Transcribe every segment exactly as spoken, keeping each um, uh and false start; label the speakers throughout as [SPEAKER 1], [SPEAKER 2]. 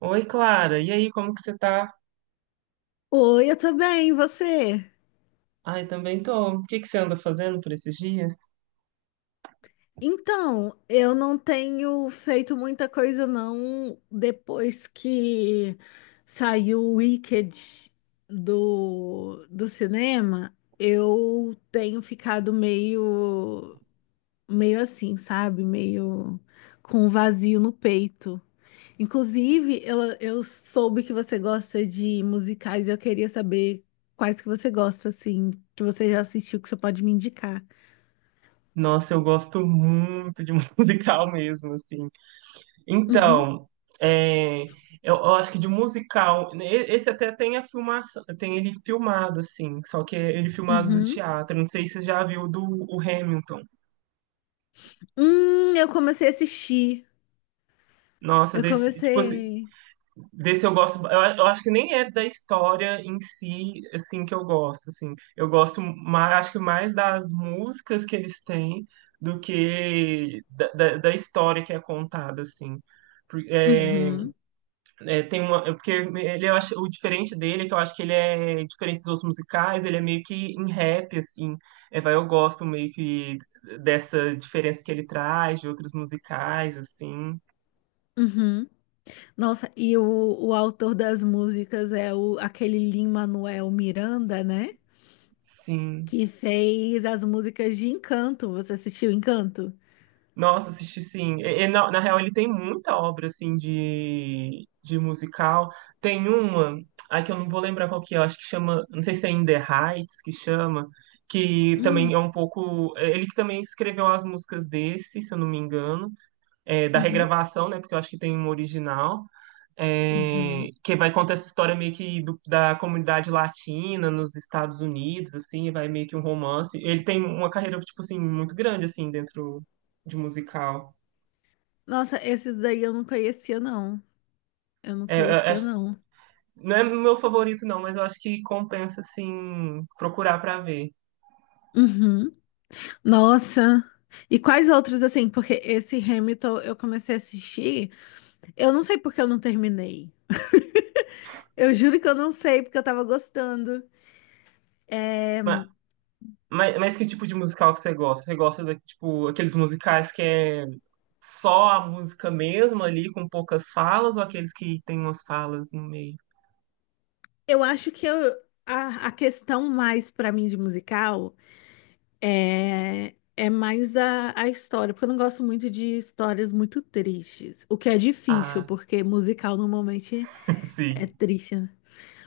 [SPEAKER 1] Oi, Clara. E aí, como que você tá?
[SPEAKER 2] Oi, eu tô bem, e você?
[SPEAKER 1] Ai, também tô. O que que você anda fazendo por esses dias?
[SPEAKER 2] Então, eu não tenho feito muita coisa não depois que saiu o Wicked do, do cinema. Eu tenho ficado meio meio assim, sabe? Meio com um vazio no peito. Inclusive, eu, eu soube que você gosta de musicais e eu queria saber quais que você gosta, assim, que você já assistiu, que você pode me indicar.
[SPEAKER 1] Nossa, eu gosto muito de musical mesmo, assim.
[SPEAKER 2] Uhum.
[SPEAKER 1] Então, é, eu, eu acho que de musical, né, e- esse até tem a filmação, tem ele filmado, assim, só que é ele filmado do
[SPEAKER 2] Uhum.
[SPEAKER 1] teatro. Não sei se você já viu do o Hamilton.
[SPEAKER 2] Hum, eu comecei a assistir.
[SPEAKER 1] Nossa,
[SPEAKER 2] Eu
[SPEAKER 1] desse, tipo, assim,
[SPEAKER 2] comecei.
[SPEAKER 1] desse eu gosto, eu, a- eu acho que nem é da história em si, assim, que eu gosto, assim. Eu gosto mais, acho que mais das músicas que eles têm do que da, da, da história que é contada, assim. Por- é,
[SPEAKER 2] Uhum.
[SPEAKER 1] é, tem uma, é porque ele, eu acho, o diferente dele é que eu acho que ele é diferente dos outros musicais, ele é meio que em rap, assim. É, vai, eu gosto meio que dessa diferença que ele traz de outros musicais, assim.
[SPEAKER 2] Uhum. Nossa, e o, o autor das músicas é o, aquele Lin-Manuel Miranda, né?
[SPEAKER 1] Sim.
[SPEAKER 2] Que fez as músicas de Encanto. Você assistiu Encanto?
[SPEAKER 1] Nossa, assisti sim. E- e na, na real, ele tem muita obra assim de, de musical. Tem uma, ai que eu não vou lembrar qual que é, eu acho que chama, não sei se é In The Heights que chama, que
[SPEAKER 2] Hum,
[SPEAKER 1] também é um pouco. é, Ele que também escreveu as músicas desse, se eu não me engano, é, da
[SPEAKER 2] uhum,
[SPEAKER 1] regravação, né? Porque eu acho que tem uma original é,
[SPEAKER 2] uhum.
[SPEAKER 1] que vai contar essa história meio que do- da comunidade latina nos Estados Unidos, assim, vai meio que um romance. Ele tem uma carreira, tipo assim, muito grande, assim, dentro de musical.
[SPEAKER 2] Nossa, esses daí eu não conhecia, não. Eu não
[SPEAKER 1] É, é,
[SPEAKER 2] conhecia,
[SPEAKER 1] é-
[SPEAKER 2] não.
[SPEAKER 1] não é meu favorito, não, mas eu acho que compensa, assim, procurar pra ver.
[SPEAKER 2] Uhum. Nossa. E quais outros, assim? Porque esse Hamilton eu comecei a assistir. Eu não sei porque eu não terminei. Eu juro que eu não sei, porque eu tava gostando.
[SPEAKER 1] Ma- Mas, mas que tipo de musical que você gosta? Você gosta, da, tipo, aqueles musicais que é só a música mesmo ali, com poucas falas, ou aqueles que tem umas falas no meio?
[SPEAKER 2] Eu acho que eu- a, a questão mais pra mim de musical é, é mais a, a história, porque eu não gosto muito de histórias muito tristes, o que é difícil,
[SPEAKER 1] Ah,
[SPEAKER 2] porque musical normalmente é
[SPEAKER 1] sim.
[SPEAKER 2] triste, né?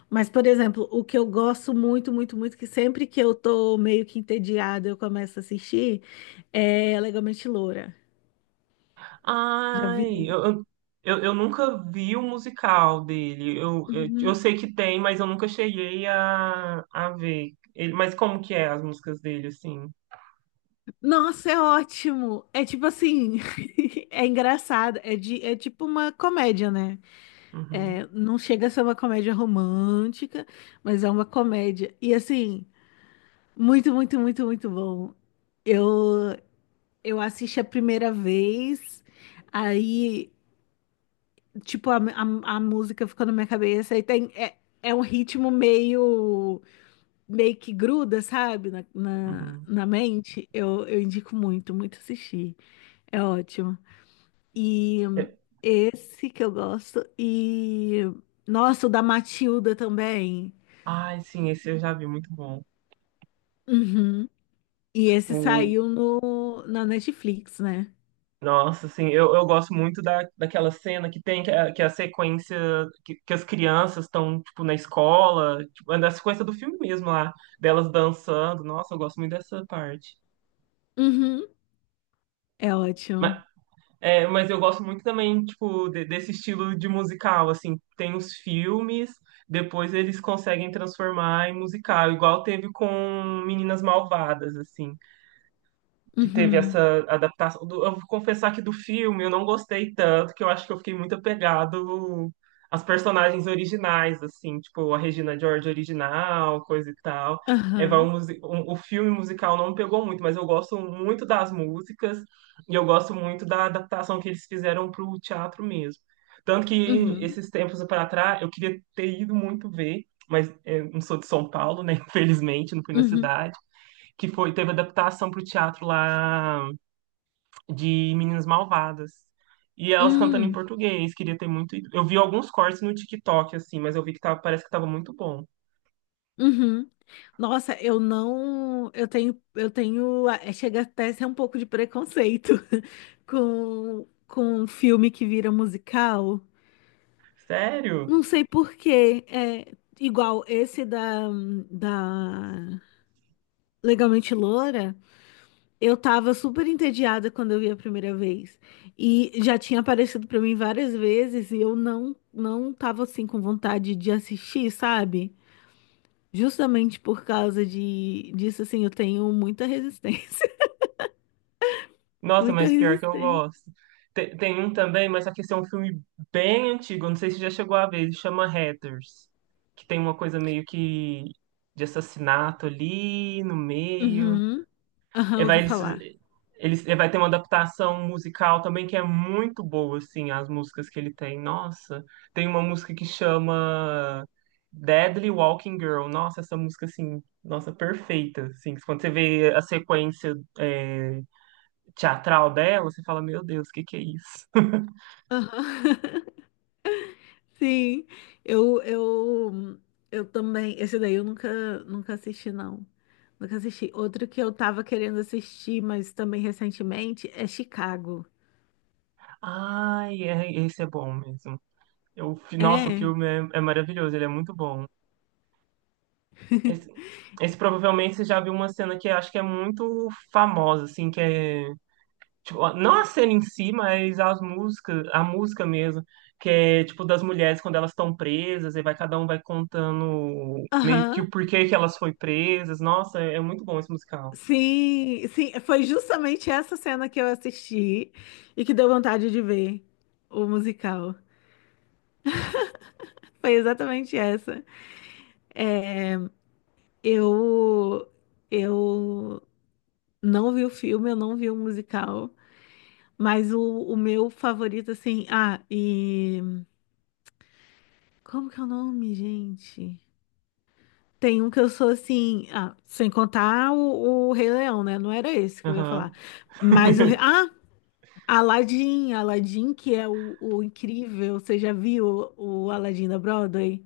[SPEAKER 2] Mas, por exemplo, o que eu gosto muito, muito, muito, que sempre que eu tô meio que entediada, eu começo a assistir, é Legalmente Loura. Já
[SPEAKER 1] Ai,
[SPEAKER 2] viu?
[SPEAKER 1] eu, eu, eu eu nunca vi o musical dele. Eu, eu, eu
[SPEAKER 2] Uhum.
[SPEAKER 1] sei que tem, mas eu nunca cheguei a, a ver. Ele, mas como que é as músicas dele, assim?
[SPEAKER 2] Nossa, é ótimo. É tipo assim, é engraçado. É, de, é tipo uma comédia, né? É,
[SPEAKER 1] Uhum,
[SPEAKER 2] não chega a ser uma comédia romântica, mas é uma comédia. E assim, muito, muito, muito, muito bom. Eu, eu assisti a primeira vez, aí, tipo, a, a, a música ficou na minha cabeça. Aí tem, é, é um ritmo meio, meio que gruda, sabe? Na, na,
[SPEAKER 1] uhum.
[SPEAKER 2] na mente. Eu, eu indico muito, muito assistir. É ótimo. E
[SPEAKER 1] É-
[SPEAKER 2] esse que eu gosto. E nossa, o da Matilda também.
[SPEAKER 1] Ai, sim, esse eu já vi, muito bom.
[SPEAKER 2] Uhum. E esse
[SPEAKER 1] O,
[SPEAKER 2] saiu no, na Netflix, né?
[SPEAKER 1] nossa, assim, eu, eu gosto muito da, daquela cena que tem, que é, que é a sequência que, que as crianças estão, tipo, na escola, tipo, é da sequência do filme mesmo lá, delas dançando. Nossa, eu gosto muito dessa parte.
[SPEAKER 2] Uhum. É ótimo.
[SPEAKER 1] É, mas eu gosto muito também, tipo, de- desse estilo de musical, assim, tem os filmes, depois eles conseguem transformar em musical, igual teve com Meninas Malvadas, assim que teve essa
[SPEAKER 2] Uhum.
[SPEAKER 1] adaptação. do- Eu vou confessar que do filme eu não gostei tanto, que eu acho que eu fiquei muito apegado às personagens originais, assim, tipo a Regina George original, coisa e tal. É, vai
[SPEAKER 2] Aham.
[SPEAKER 1] um musi- um- o filme musical não me pegou muito, mas eu gosto muito das músicas e eu gosto muito da adaptação que eles fizeram para o teatro mesmo. Tanto que
[SPEAKER 2] Uhum.
[SPEAKER 1] esses tempos para trás eu queria ter ido muito ver, mas é, não sou de São Paulo, né? Infelizmente, não fui na
[SPEAKER 2] Uhum.
[SPEAKER 1] cidade que foi, teve adaptação para o teatro lá de Meninas Malvadas. E elas cantando em
[SPEAKER 2] Uhum.
[SPEAKER 1] português, queria ter muito. Ido. Eu vi alguns cortes no TikTok, assim, mas eu vi que tava, parece que tava muito bom.
[SPEAKER 2] Uhum. Nossa, eu não. Eu tenho. Eu tenho. é, Chega até a ser um pouco de preconceito com, com um filme que vira musical.
[SPEAKER 1] Sério?
[SPEAKER 2] Não sei por quê. É igual esse da, da Legalmente Loura. Eu tava super entediada quando eu vi a primeira vez. E já tinha aparecido pra mim várias vezes e eu não não tava assim com vontade de assistir, sabe? Justamente por causa de disso assim, eu tenho muita resistência.
[SPEAKER 1] Nossa,
[SPEAKER 2] Muita
[SPEAKER 1] mas pior que eu
[SPEAKER 2] resistência.
[SPEAKER 1] gosto. Te- Tem, um também, mas só que esse é um filme bem antigo, eu não sei se já chegou a ver, ele chama Hatters, que tem uma coisa meio que de assassinato ali no meio.
[SPEAKER 2] Uhum. Aham,
[SPEAKER 1] E vai,
[SPEAKER 2] ouvi
[SPEAKER 1] eles,
[SPEAKER 2] falar.
[SPEAKER 1] eles, e vai ter uma adaptação musical também que é muito boa, assim, as músicas que ele tem. Nossa, tem uma música que chama Deadly Walking Girl. Nossa, essa música, assim, nossa, perfeita, assim. Quando você vê a sequência, é, teatral dela, você fala, meu Deus, o que que é isso?
[SPEAKER 2] Aham. Sim, eu, eu, eu também. Esse daí eu nunca, nunca assisti, não. Nunca assisti. Outro que eu tava querendo assistir, mas também recentemente, é Chicago.
[SPEAKER 1] Ai, é, esse é bom mesmo. Eu, fi- nossa, o
[SPEAKER 2] É.
[SPEAKER 1] filme é, é maravilhoso, ele é muito bom. Esse, esse provavelmente você já viu uma cena que acho que é muito famosa, assim, que é. Tipo, não a cena em si, mas as músicas, a música mesmo, que é tipo das mulheres quando elas estão presas, e vai cada um vai contando meio que
[SPEAKER 2] Aham.
[SPEAKER 1] o porquê que elas foi presas. Nossa, é é muito bom esse musical.
[SPEAKER 2] Sim, sim. Foi justamente essa cena que eu assisti e que deu vontade de ver o musical. Foi exatamente essa. É, Eu, eu não vi o filme, eu não vi o musical. Mas o, o meu favorito, assim. Ah, e. Como que é o nome, gente? Tem um que eu sou assim. Ah, sem contar o, o Rei Leão, né? Não era esse que eu ia falar.
[SPEAKER 1] Aham.
[SPEAKER 2] Mas o. Rei- Ah! Aladdin, Aladdin, que é o, o incrível. Você já viu o, o Aladdin da Broadway?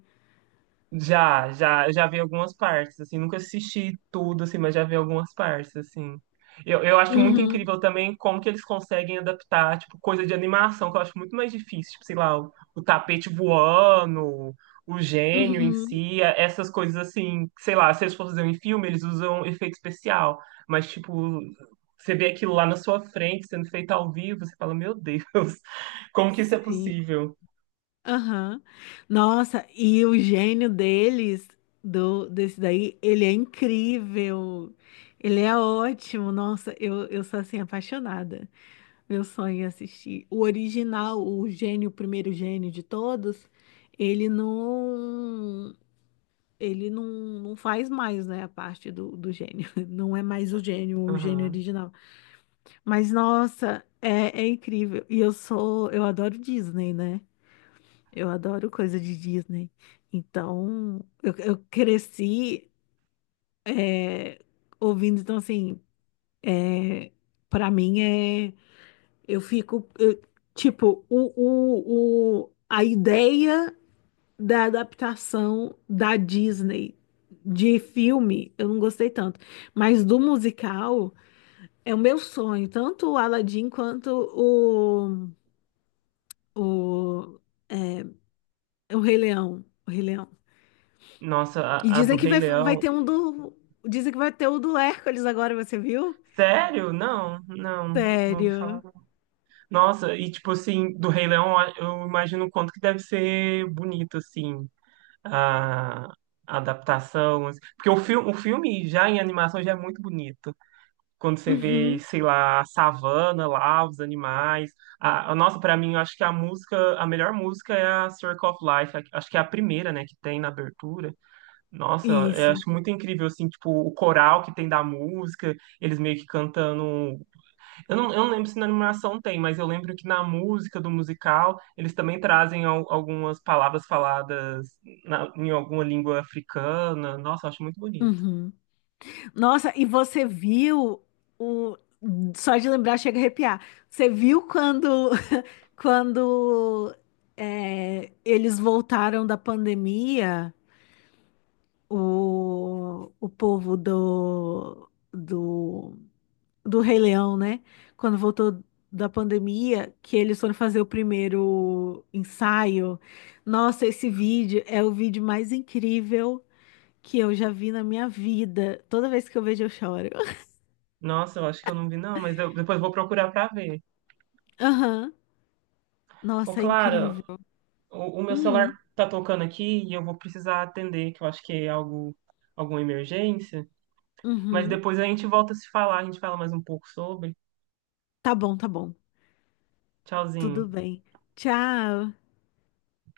[SPEAKER 1] Já, já, eu já vi algumas partes, assim, nunca assisti tudo, assim, mas já vi algumas partes, assim. Eu, eu acho muito
[SPEAKER 2] Uhum,
[SPEAKER 1] incrível também como que eles conseguem adaptar, tipo, coisa de animação, que eu acho muito mais difícil, tipo, sei lá, o, o tapete voando, o gênio em
[SPEAKER 2] uhum.
[SPEAKER 1] si, a- essas coisas assim, que, sei lá, se eles for fazer em filme, eles usam efeito especial, mas, tipo, você vê aquilo lá na sua frente, sendo feito ao vivo, você fala, meu Deus, como que isso é
[SPEAKER 2] Sim.
[SPEAKER 1] possível?
[SPEAKER 2] Aham. Nossa, e o gênio deles, do, desse daí, ele é incrível. Ele é ótimo. Nossa, eu, eu sou assim apaixonada. Meu sonho é assistir. O original, o gênio, o primeiro gênio de todos, ele não, ele não, não faz mais, né, a parte do, do gênio. Não é mais o gênio, o gênio
[SPEAKER 1] Aham.
[SPEAKER 2] original. Mas, nossa, é, é incrível. E eu sou, eu adoro Disney, né? Eu adoro coisa de Disney. Então, eu, eu cresci é, ouvindo, então assim, é, para mim é, eu fico, eu- tipo, o, o, o, a ideia da adaptação da Disney de filme, eu não gostei tanto, mas do musical é o meu sonho, tanto o Aladdin quanto o, o, o Rei Leão, o Rei Leão.
[SPEAKER 1] Nossa,
[SPEAKER 2] E
[SPEAKER 1] a, a do
[SPEAKER 2] dizem que
[SPEAKER 1] Rei
[SPEAKER 2] vai, vai
[SPEAKER 1] Leão.
[SPEAKER 2] ter um do. Dizem que vai ter o do Hércules agora, você viu?
[SPEAKER 1] Sério? Não, não, não ouvi falar.
[SPEAKER 2] Sério.
[SPEAKER 1] Nossa, e tipo assim, do Rei Leão, eu imagino o quanto que deve ser bonito, assim, a, a adaptação. Assim. Porque o filme, o filme já em animação já é muito bonito. Quando você vê,
[SPEAKER 2] Uhum.
[SPEAKER 1] sei lá, a savana lá, os animais. A, a- nossa, pra mim, eu acho que a música, a melhor música é a Circle of Life. a- Acho que é a primeira, né, que tem na abertura. Nossa, eu
[SPEAKER 2] Isso.
[SPEAKER 1] acho muito incrível, assim, tipo, o coral que tem da música eles meio que cantando eu não, eu não lembro se na animação tem, mas eu lembro que na música do musical eles também trazem al- algumas palavras faladas na- em alguma língua africana. Nossa, eu acho muito bonito.
[SPEAKER 2] Uhum. Nossa, e você viu o. Só de lembrar chega a arrepiar. Você viu quando, quando é, eles voltaram da pandemia, o, o povo do, do do Rei Leão, né? Quando voltou da pandemia, que eles foram fazer o primeiro ensaio. Nossa, esse vídeo é o vídeo mais incrível que eu já vi na minha vida. Toda vez que eu vejo, eu choro.
[SPEAKER 1] Nossa, eu acho que eu não vi, não, mas eu- depois eu vou procurar pra ver.
[SPEAKER 2] Aham.
[SPEAKER 1] Ô,
[SPEAKER 2] Nossa, é
[SPEAKER 1] Clara,
[SPEAKER 2] incrível.
[SPEAKER 1] o, o meu celular
[SPEAKER 2] Hum,
[SPEAKER 1] tá tocando aqui e eu vou precisar atender, que eu acho que é algo, alguma emergência. Mas
[SPEAKER 2] uhum.
[SPEAKER 1] depois a gente volta a se falar, a gente fala mais um pouco sobre.
[SPEAKER 2] Tá bom, tá bom. Tudo
[SPEAKER 1] Tchauzinho.
[SPEAKER 2] bem. Tchau.